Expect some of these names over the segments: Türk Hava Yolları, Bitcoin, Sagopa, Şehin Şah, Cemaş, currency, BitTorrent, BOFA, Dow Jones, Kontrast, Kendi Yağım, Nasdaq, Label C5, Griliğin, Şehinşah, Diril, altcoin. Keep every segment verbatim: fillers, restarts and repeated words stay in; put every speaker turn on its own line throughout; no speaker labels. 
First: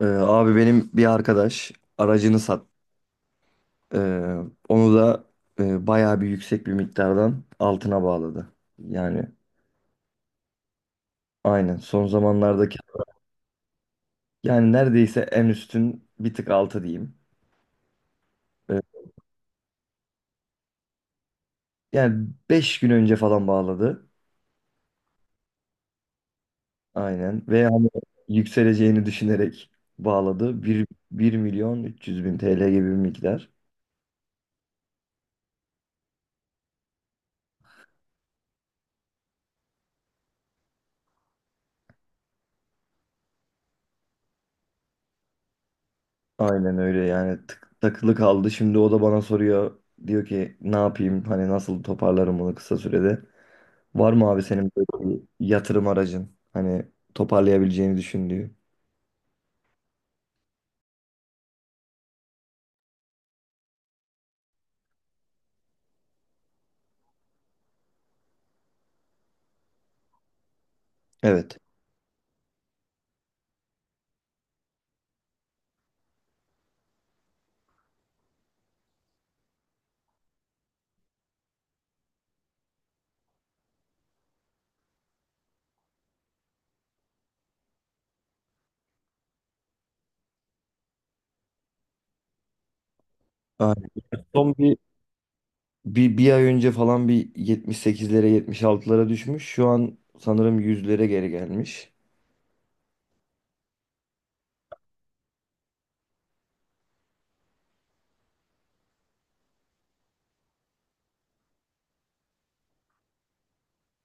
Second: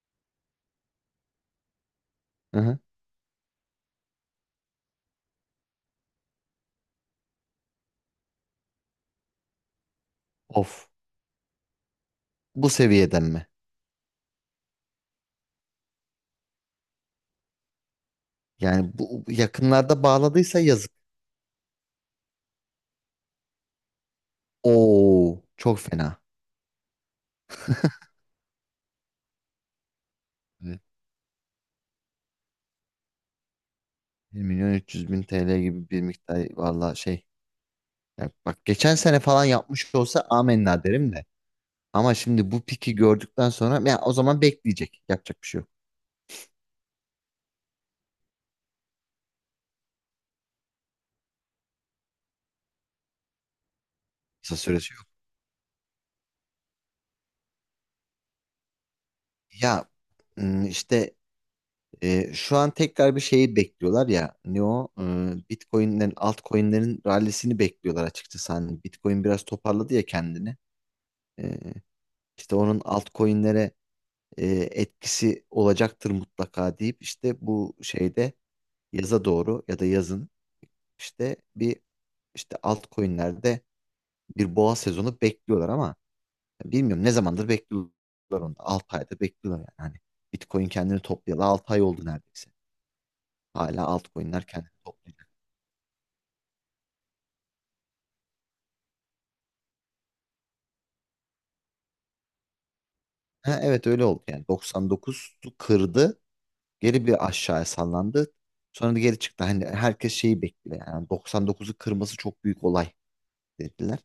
Ee, abi benim bir arkadaş aracını sat.
Aha.
ee, Onu da e, bayağı bir yüksek bir miktardan altına bağladı. Yani
Of.
aynen son
Bu
zamanlardaki,
seviyeden mi?
yani neredeyse en üstün bir tık altı diyeyim. Ee,
Yani bu yakınlarda bağladıysa yazık.
Yani beş gün önce falan bağladı.
Oo, çok fena.
Aynen, ve hani yükseleceğini düşünerek bağladı.
Evet.
bir bir milyon üç yüz bin TL gibi bir miktar.
bir milyon üç yüz bin T L gibi bir miktar valla şey. Ya bak geçen sene falan yapmış olsa amenna derim de. Ama şimdi bu piki gördükten sonra ya o zaman bekleyecek. Yapacak bir şey yok.
Aynen öyle, yani tık, takılı kaldı. Şimdi o da bana soruyor. Diyor ki ne yapayım, hani nasıl toparlarım bunu kısa sürede. Var mı abi
Kısa
senin
süresi yok.
böyle bir yatırım aracın? Hani toparlayabileceğini düşündüğü.
Ya ım, işte e, şu an tekrar bir şeyi bekliyorlar ya. Ne o? Ee, Bitcoin'lerin altcoin'lerin rallisini bekliyorlar açıkçası. Hani Bitcoin biraz toparladı ya kendini.
Evet.
Ee, İşte onun altcoin'lere e, etkisi olacaktır mutlaka deyip işte bu şeyde yaza doğru ya da yazın işte bir işte altcoin'lerde bir boğa sezonu bekliyorlar ama bilmiyorum ne zamandır bekliyorlar onu. altı aydır bekliyorlar yani. Hani Bitcoin kendini toplayalı altı ay oldu neredeyse. Hala
Aynen.
altcoin'ler
Son bir,
kendini toplayacak.
bir, bir ay önce falan bir yetmiş sekizlere yetmiş altılara düşmüş. Şu an sanırım yüzlere geri gelmiş.
Ha, evet öyle oldu yani doksan dokuzu kırdı. Geri bir aşağıya sallandı. Sonra da geri çıktı. Hani herkes şeyi bekliyor yani doksan dokuzu kırması çok büyük olay dediler.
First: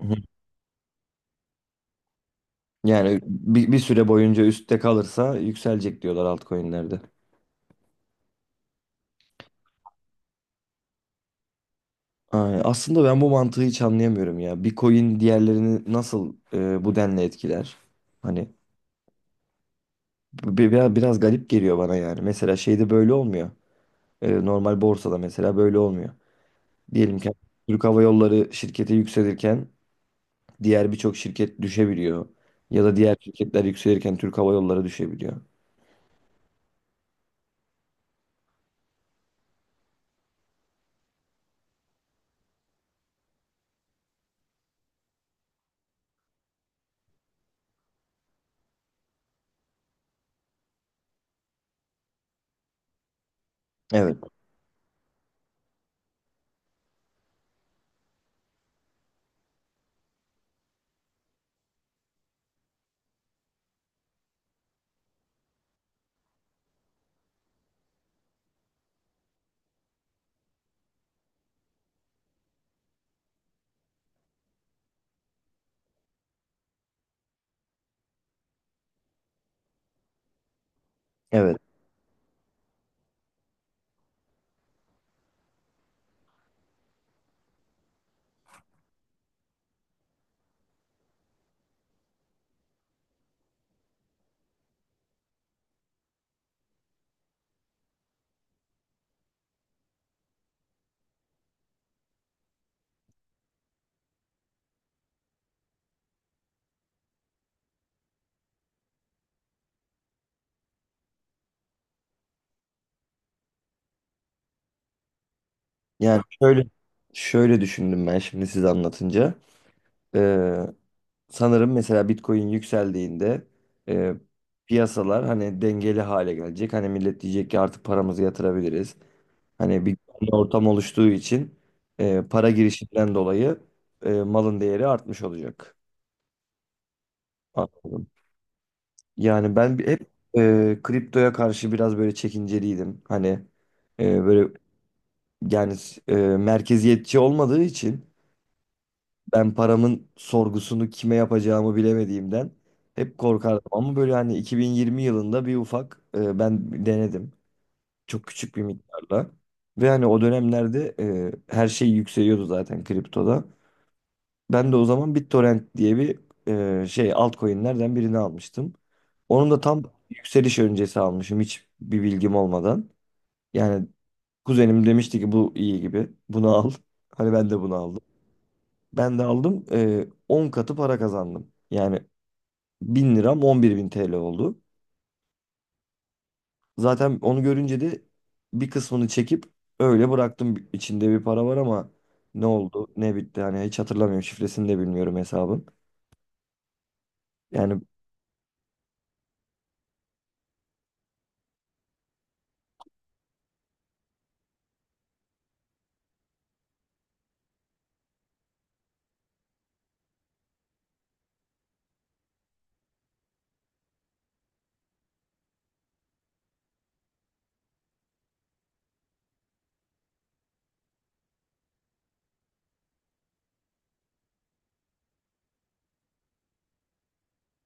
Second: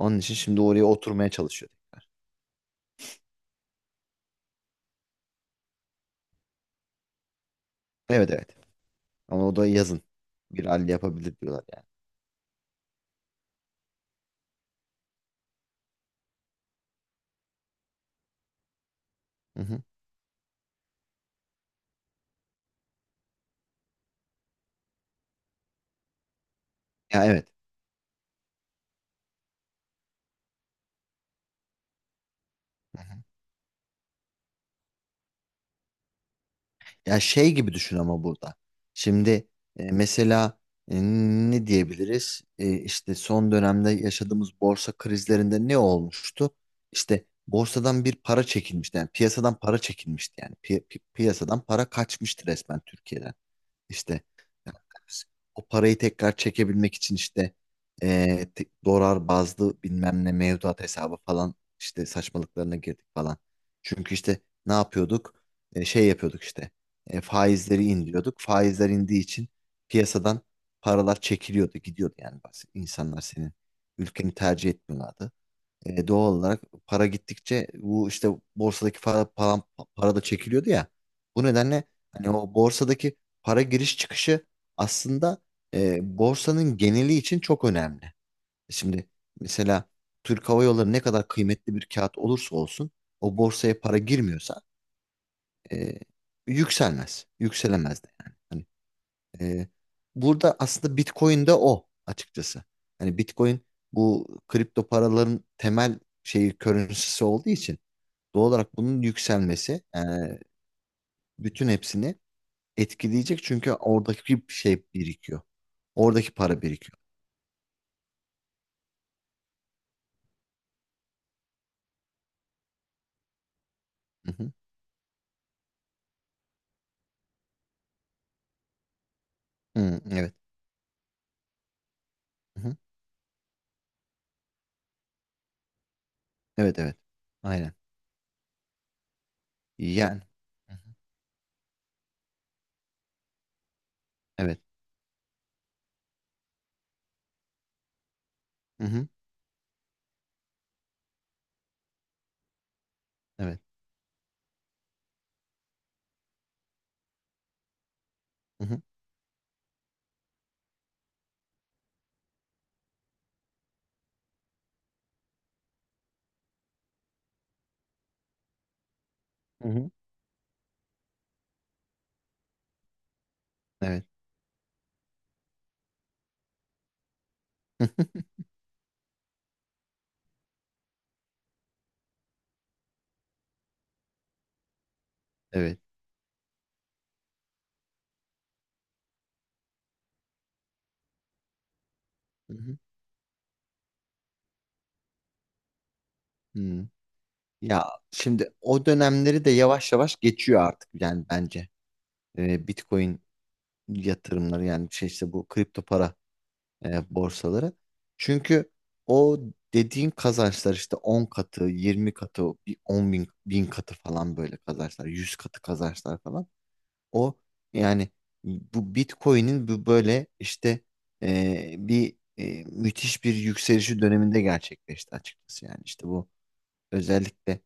Hı hı.
için şimdi oraya oturmaya çalışıyor.
Yani bir, bir süre boyunca üstte kalırsa yükselecek diyorlar altcoin'lerde.
Evet, evet. Ama o da yazın. Bir halde yapabilir diyorlar yani.
Aynen. Aslında ben bu mantığı hiç anlayamıyorum ya. Bir coin diğerlerini nasıl e, bu denli etkiler? Hani
Hı hı.
bi- biraz, biraz garip geliyor bana yani. Mesela şeyde böyle olmuyor. E, normal borsada mesela böyle olmuyor. Diyelim
Ya,
ki
evet.
Türk Hava Yolları şirketi yükselirken diğer birçok şirket düşebiliyor. Ya da
Hı hı.
diğer şirketler yükselirken Türk Hava Yolları düşebiliyor.
Ya şey gibi düşün ama burada. Şimdi e, mesela e, ne diyebiliriz? E, işte son dönemde yaşadığımız borsa krizlerinde ne olmuştu? İşte borsadan bir para çekilmişti. Yani piyasadan para çekilmişti yani. Pi- pi- piyasadan para kaçmıştı resmen Türkiye'den.
Evet,
İşte yani o parayı tekrar çekebilmek için işte eee, te- dolar bazlı bilmem ne mevduat hesabı falan işte saçmalıklarına girdik falan. Çünkü işte ne yapıyorduk? E, şey yapıyorduk işte, E, faizleri indiriyorduk. Faizler indiği için piyasadan paralar çekiliyordu, gidiyordu yani. Bas- İnsanlar senin ülkeni tercih etmiyorlardı. E, doğal olarak para gittikçe bu işte borsadaki para, para, para da çekiliyordu ya. Bu
evet.
nedenle hani o borsadaki para giriş çıkışı aslında e, borsanın geneli için çok önemli. Şimdi mesela Türk Hava Yolları ne kadar kıymetli bir kağıt olursa olsun o borsaya para girmiyorsa e, yükselmez. Yükselemez de yani. Hani ee, burada aslında Bitcoin de o açıkçası. Hani Bitcoin bu kripto paraların temel şeyi, currency'si olduğu için doğal olarak bunun yükselmesi e, bütün hepsini etkileyecek, çünkü oradaki şey birikiyor.
Yani
Oradaki para
şöyle
birikiyor.
şöyle düşündüm ben şimdi size anlatınca. Ee, Sanırım mesela Bitcoin yükseldiğinde e,
Hı hı.
piyasalar hani dengeli hale gelecek. Hani millet diyecek ki artık paramızı yatırabiliriz. Hani bir
Hı,
güvenli
evet.
ortam oluştuğu için e, para
Hı hı.
girişinden dolayı e, malın değeri artmış olacak.
Evet, evet. Aynen.
Anladım. Yani ben bir- hep
Yani. Hı
e,
hı.
kriptoya karşı biraz böyle çekinceliydim. Hani e, böyle,
Evet.
yani e, merkeziyetçi olmadığı için
Hı hı.
ben paramın sorgusunu kime yapacağımı bilemediğimden hep korkardım.
Evet.
Ama böyle hani iki bin yirmi yılında bir ufak e, ben denedim. Çok küçük bir
Hı hı.
miktarla. Ve hani o dönemlerde e, her şey yükseliyordu zaten kriptoda. Ben de o zaman BitTorrent diye bir e, şey altcoin'lerden birini almıştım. Onun da
Hı
tam
hı.
yükseliş öncesi almışım, hiç bir bilgim olmadan. Yani
Evet.
kuzenim demişti ki bu iyi gibi. Bunu al. Hani ben de bunu aldım. Ben de aldım. e, on katı para kazandım. Yani bin liram on bir bin T L oldu.
Evet.
Zaten onu görünce de bir kısmını çekip öyle bıraktım. İçinde bir para var ama ne
Hı hı.
oldu ne bitti hani hiç hatırlamıyorum. Şifresini de bilmiyorum hesabın.
Hı.
Yani
Ya şimdi o dönemleri de yavaş yavaş geçiyor artık yani bence. Ee, Bitcoin yatırımları yani şey, işte bu kripto para e, borsaları. Çünkü o dediğin kazançlar işte on katı, yirmi katı, bir on bin, bin katı falan, böyle kazançlar, yüz katı kazançlar falan. O yani bu Bitcoin'in bu böyle işte e, bir e, müthiş bir yükselişi döneminde gerçekleşti açıkçası, yani işte bu özellikle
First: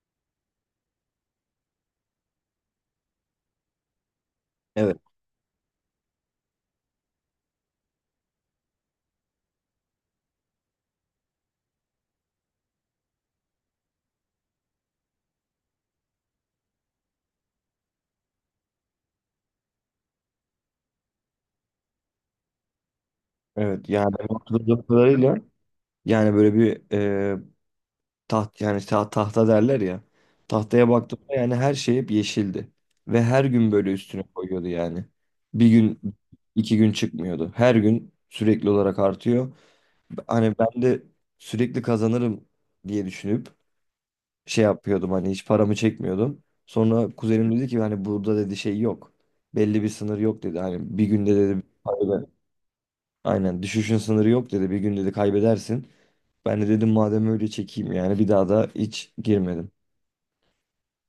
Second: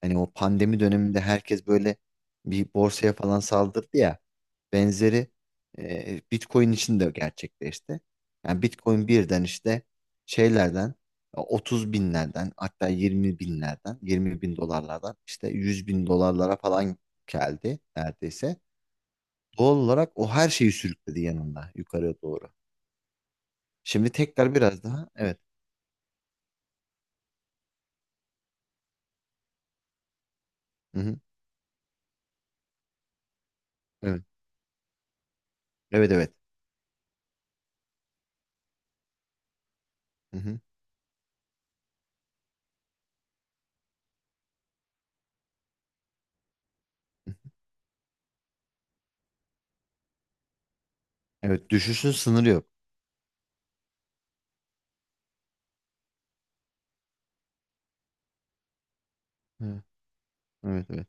hani o pandemi döneminde herkes böyle bir borsaya falan saldırdı ya.
evet.
Benzeri e, Bitcoin için de gerçekleşti. Yani Bitcoin birden işte şeylerden otuz binlerden, hatta yirmi binlerden, yirmi bin dolarlardan işte yüz bin dolarlara falan geldi neredeyse. Doğal olarak o her şeyi sürükledi yanında yukarıya doğru.
Evet, yani
Şimdi
benim
tekrar biraz
hatırladığım
daha,
kadarıyla,
evet.
yani böyle bir e, taht, yani ta- tahta derler ya, tahtaya
Hı hı.
baktığımda, yani her şey hep yeşildi ve her gün böyle üstüne
Evet.
koyuyordu, yani bir gün
Evet, evet.
iki gün çıkmıyordu, her gün sürekli olarak artıyor,
Hı
hani
hı.
ben de sürekli kazanırım diye düşünüp şey yapıyordum, hani hiç paramı çekmiyordum. Sonra kuzenim dedi ki hani burada dedi şey yok, belli bir sınır yok dedi, hani bir günde dedi
Evet, düşüşün
aynen.
sınırı yok.
Aynen, düşüşün sınırı yok dedi, bir gün dedi kaybedersin. Ben de dedim madem öyle çekeyim, yani bir daha da hiç girmedim.
Evet, evet.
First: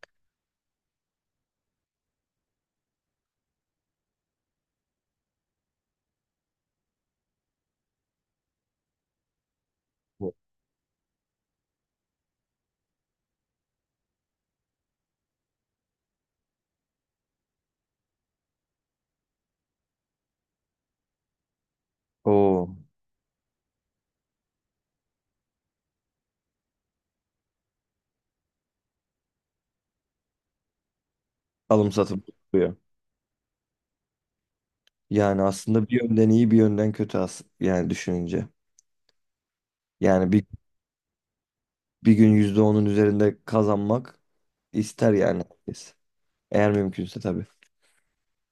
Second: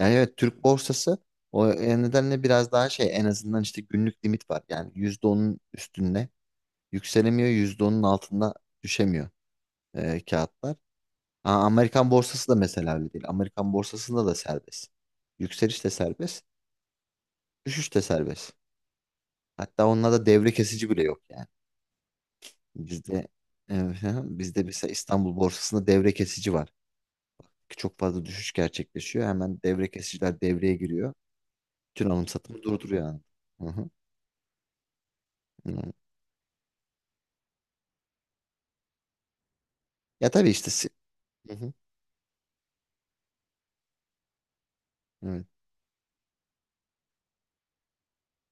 Yani evet, Türk borsası o e, nedenle biraz daha şey, en azından işte günlük limit var. Yani yüzde onun üstünde yükselemiyor, yüzde onun altında düşemiyor e, kağıtlar. Aa, Amerikan borsası da mesela öyle değil. Amerikan borsasında da serbest. Yükseliş de serbest, düşüş de serbest. Hatta onlarda devre kesici bile yok yani.
O
Bizde e, bizde mesela İstanbul borsasında devre kesici var. Çok fazla düşüş gerçekleşiyor. Hemen devre kesiciler devreye giriyor.
alım
Bütün
satım
alım satımı
yapıyor.
durduruyor yani. Hı
Yani aslında bir
hı.
yönden iyi, bir yönden kötü as, yani düşününce. Yani
Ya
bir,
tabii işte si- Hı hı.
bir gün yüzde onun üzerinde kazanmak ister yani
Evet.
herkes. Eğer mümkünse tabii.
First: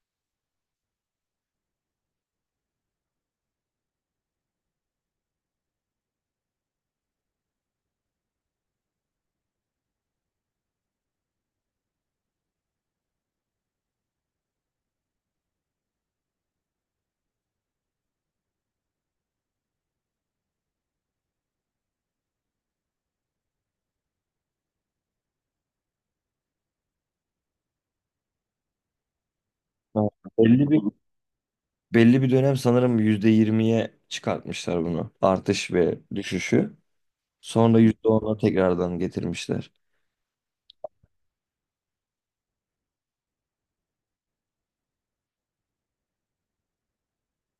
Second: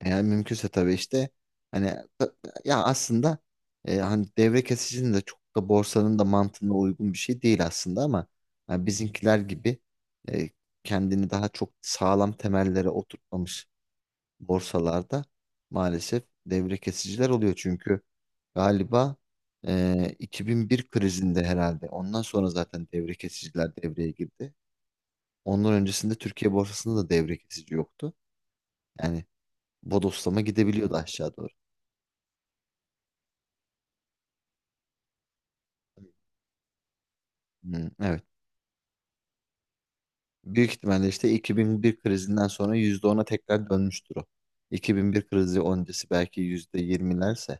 Yani mümkünse tabii işte hani ta- ya aslında e, hani devre kesicinin de çok da borsanın da mantığına uygun bir şey değil aslında, ama hani bizimkiler gibi e, kendini daha çok sağlam temellere oturtmamış borsalarda maalesef devre kesiciler oluyor. Çünkü galiba e, iki bin bir krizinde herhalde, ondan sonra zaten devre kesiciler devreye girdi. Ondan öncesinde Türkiye borsasında da devre kesici yoktu. Yani
Ha,
bodoslama
Belli bir
gidebiliyordu aşağı doğru.
belli bir dönem sanırım yüzde yirmiye çıkartmışlar bunu. Artış ve düşüşü. Sonra
Hmm,
yüzde
evet.
ona tekrardan getirmişler.
Büyük ihtimalle işte iki bin bir krizinden sonra yüzde ona tekrar dönmüştür o. iki bin bir krizi öncesi belki yüzde yirmilerse,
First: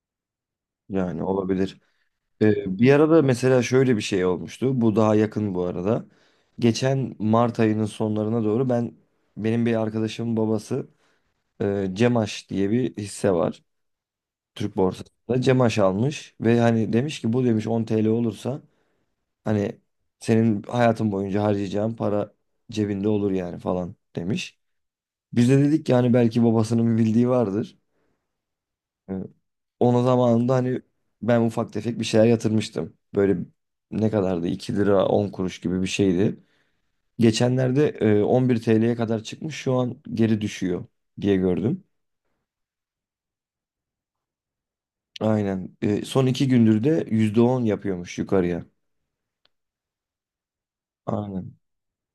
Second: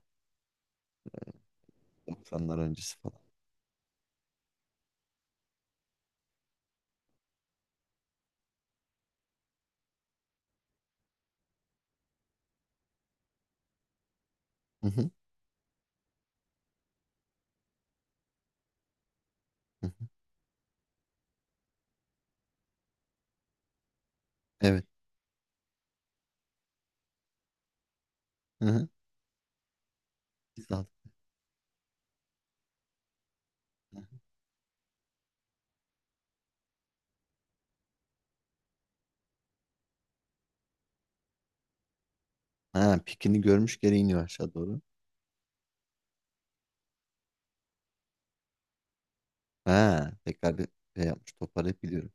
Yani olabilir.
doksanlar
Ee, bir
öncesi falan.
arada mesela şöyle bir şey olmuştu. Bu daha yakın bu arada. Geçen Mart ayının sonlarına doğru ben benim bir arkadaşımın babası e, Cemaş diye bir hisse var Türk
Hı hı,
borsasında. Cemaş almış ve hani demiş ki bu demiş on T L olursa hani
hı hı.
senin hayatın boyunca harcayacağın para cebinde olur yani falan demiş.
Evet.
Biz de dedik ki hani belki babasının bir bildiği vardır.
Hı hı.
Ee, Onun zamanında
Biz de
hani
aldık.
ben ufak tefek bir şeyler yatırmıştım. Böyle ne kadardı? iki lira on kuruş gibi bir şeydi. Geçenlerde e, on bir T L'ye kadar çıkmış, şu an geri düşüyor diye gördüm.
Ha, pikini görmüş, geri iniyor aşağı doğru.
Aynen. E, Son iki gündür de yüzde on yapıyormuş yukarıya.
Ha, tekrar bir şey yapmış,
Aynen.
toparlayıp biliyorum.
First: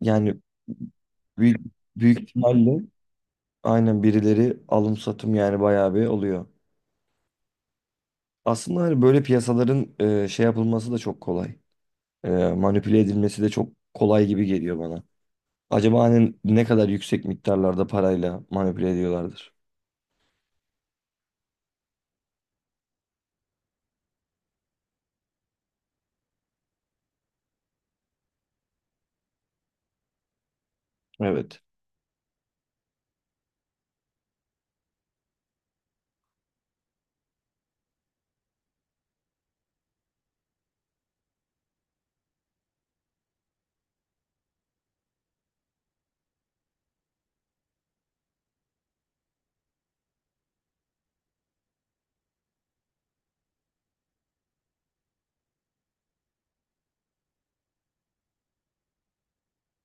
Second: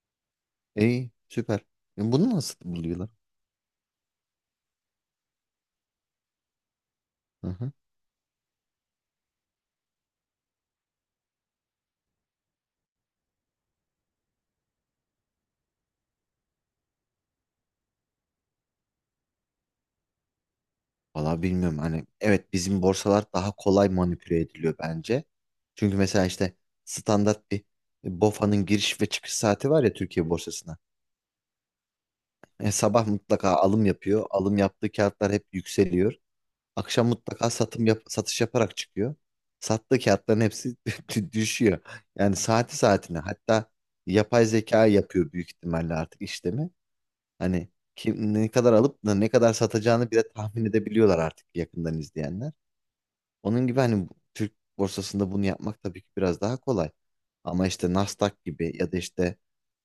Yani
İyi,
büyük,
süper. E,
büyük
bunu nasıl
ihtimalle
buluyorlar?
aynen birileri alım satım yani bayağı bir oluyor.
Hı hı.
Aslında hani böyle piyasaların e, şey yapılması da çok kolay. E, Manipüle edilmesi de çok kolay gibi geliyor bana. Acaba hani ne kadar yüksek miktarlarda parayla manipüle ediyorlardır?
Valla bilmiyorum, hani evet, bizim borsalar daha kolay manipüle ediliyor bence. Çünkü mesela işte standart bir e, B O F A'nın giriş ve çıkış saati var ya Türkiye borsasına.
Evet.
E, sabah mutlaka alım yapıyor. Alım yaptığı kağıtlar hep yükseliyor. Akşam mutlaka satım yap satış yaparak çıkıyor. Sattığı kağıtların hepsi dü- düşüyor. Yani saati saatine, hatta yapay zeka yapıyor büyük ihtimalle artık işlemi. Hani kim ne kadar alıp da ne kadar satacağını bile tahmin edebiliyorlar artık, yakından izleyenler. Onun gibi hani bu- Türk borsasında bunu yapmak tabii ki biraz daha kolay. Ama işte Nasdaq gibi ya da işte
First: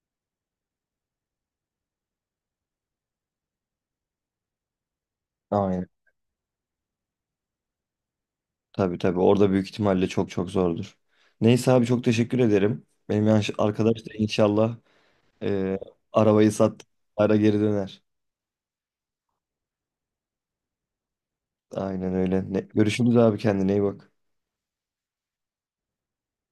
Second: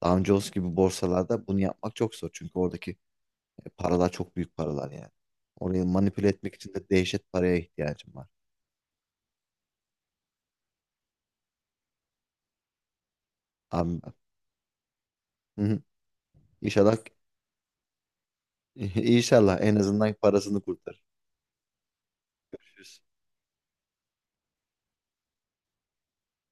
Dow Jones gibi borsalarda bunu yapmak çok zor. Çünkü oradaki e, paralar çok büyük paralar yani. Orayı
Aynen.
manipüle etmek için de dehşet paraya ihtiyacım var.
Tabii, tabii. Orada büyük ihtimalle çok çok zordur. Neyse abi çok teşekkür ederim. Benim yanlış
Abi,
arkadaş da
ben-
inşallah
Hı
e,
hı.
arabayı sat,
İnşallah,
ara geri döner.
inşallah en azından parasını kurtarır.
Aynen öyle. Ne,
Görüşürüz.
görüşürüz abi, kendine iyi bak.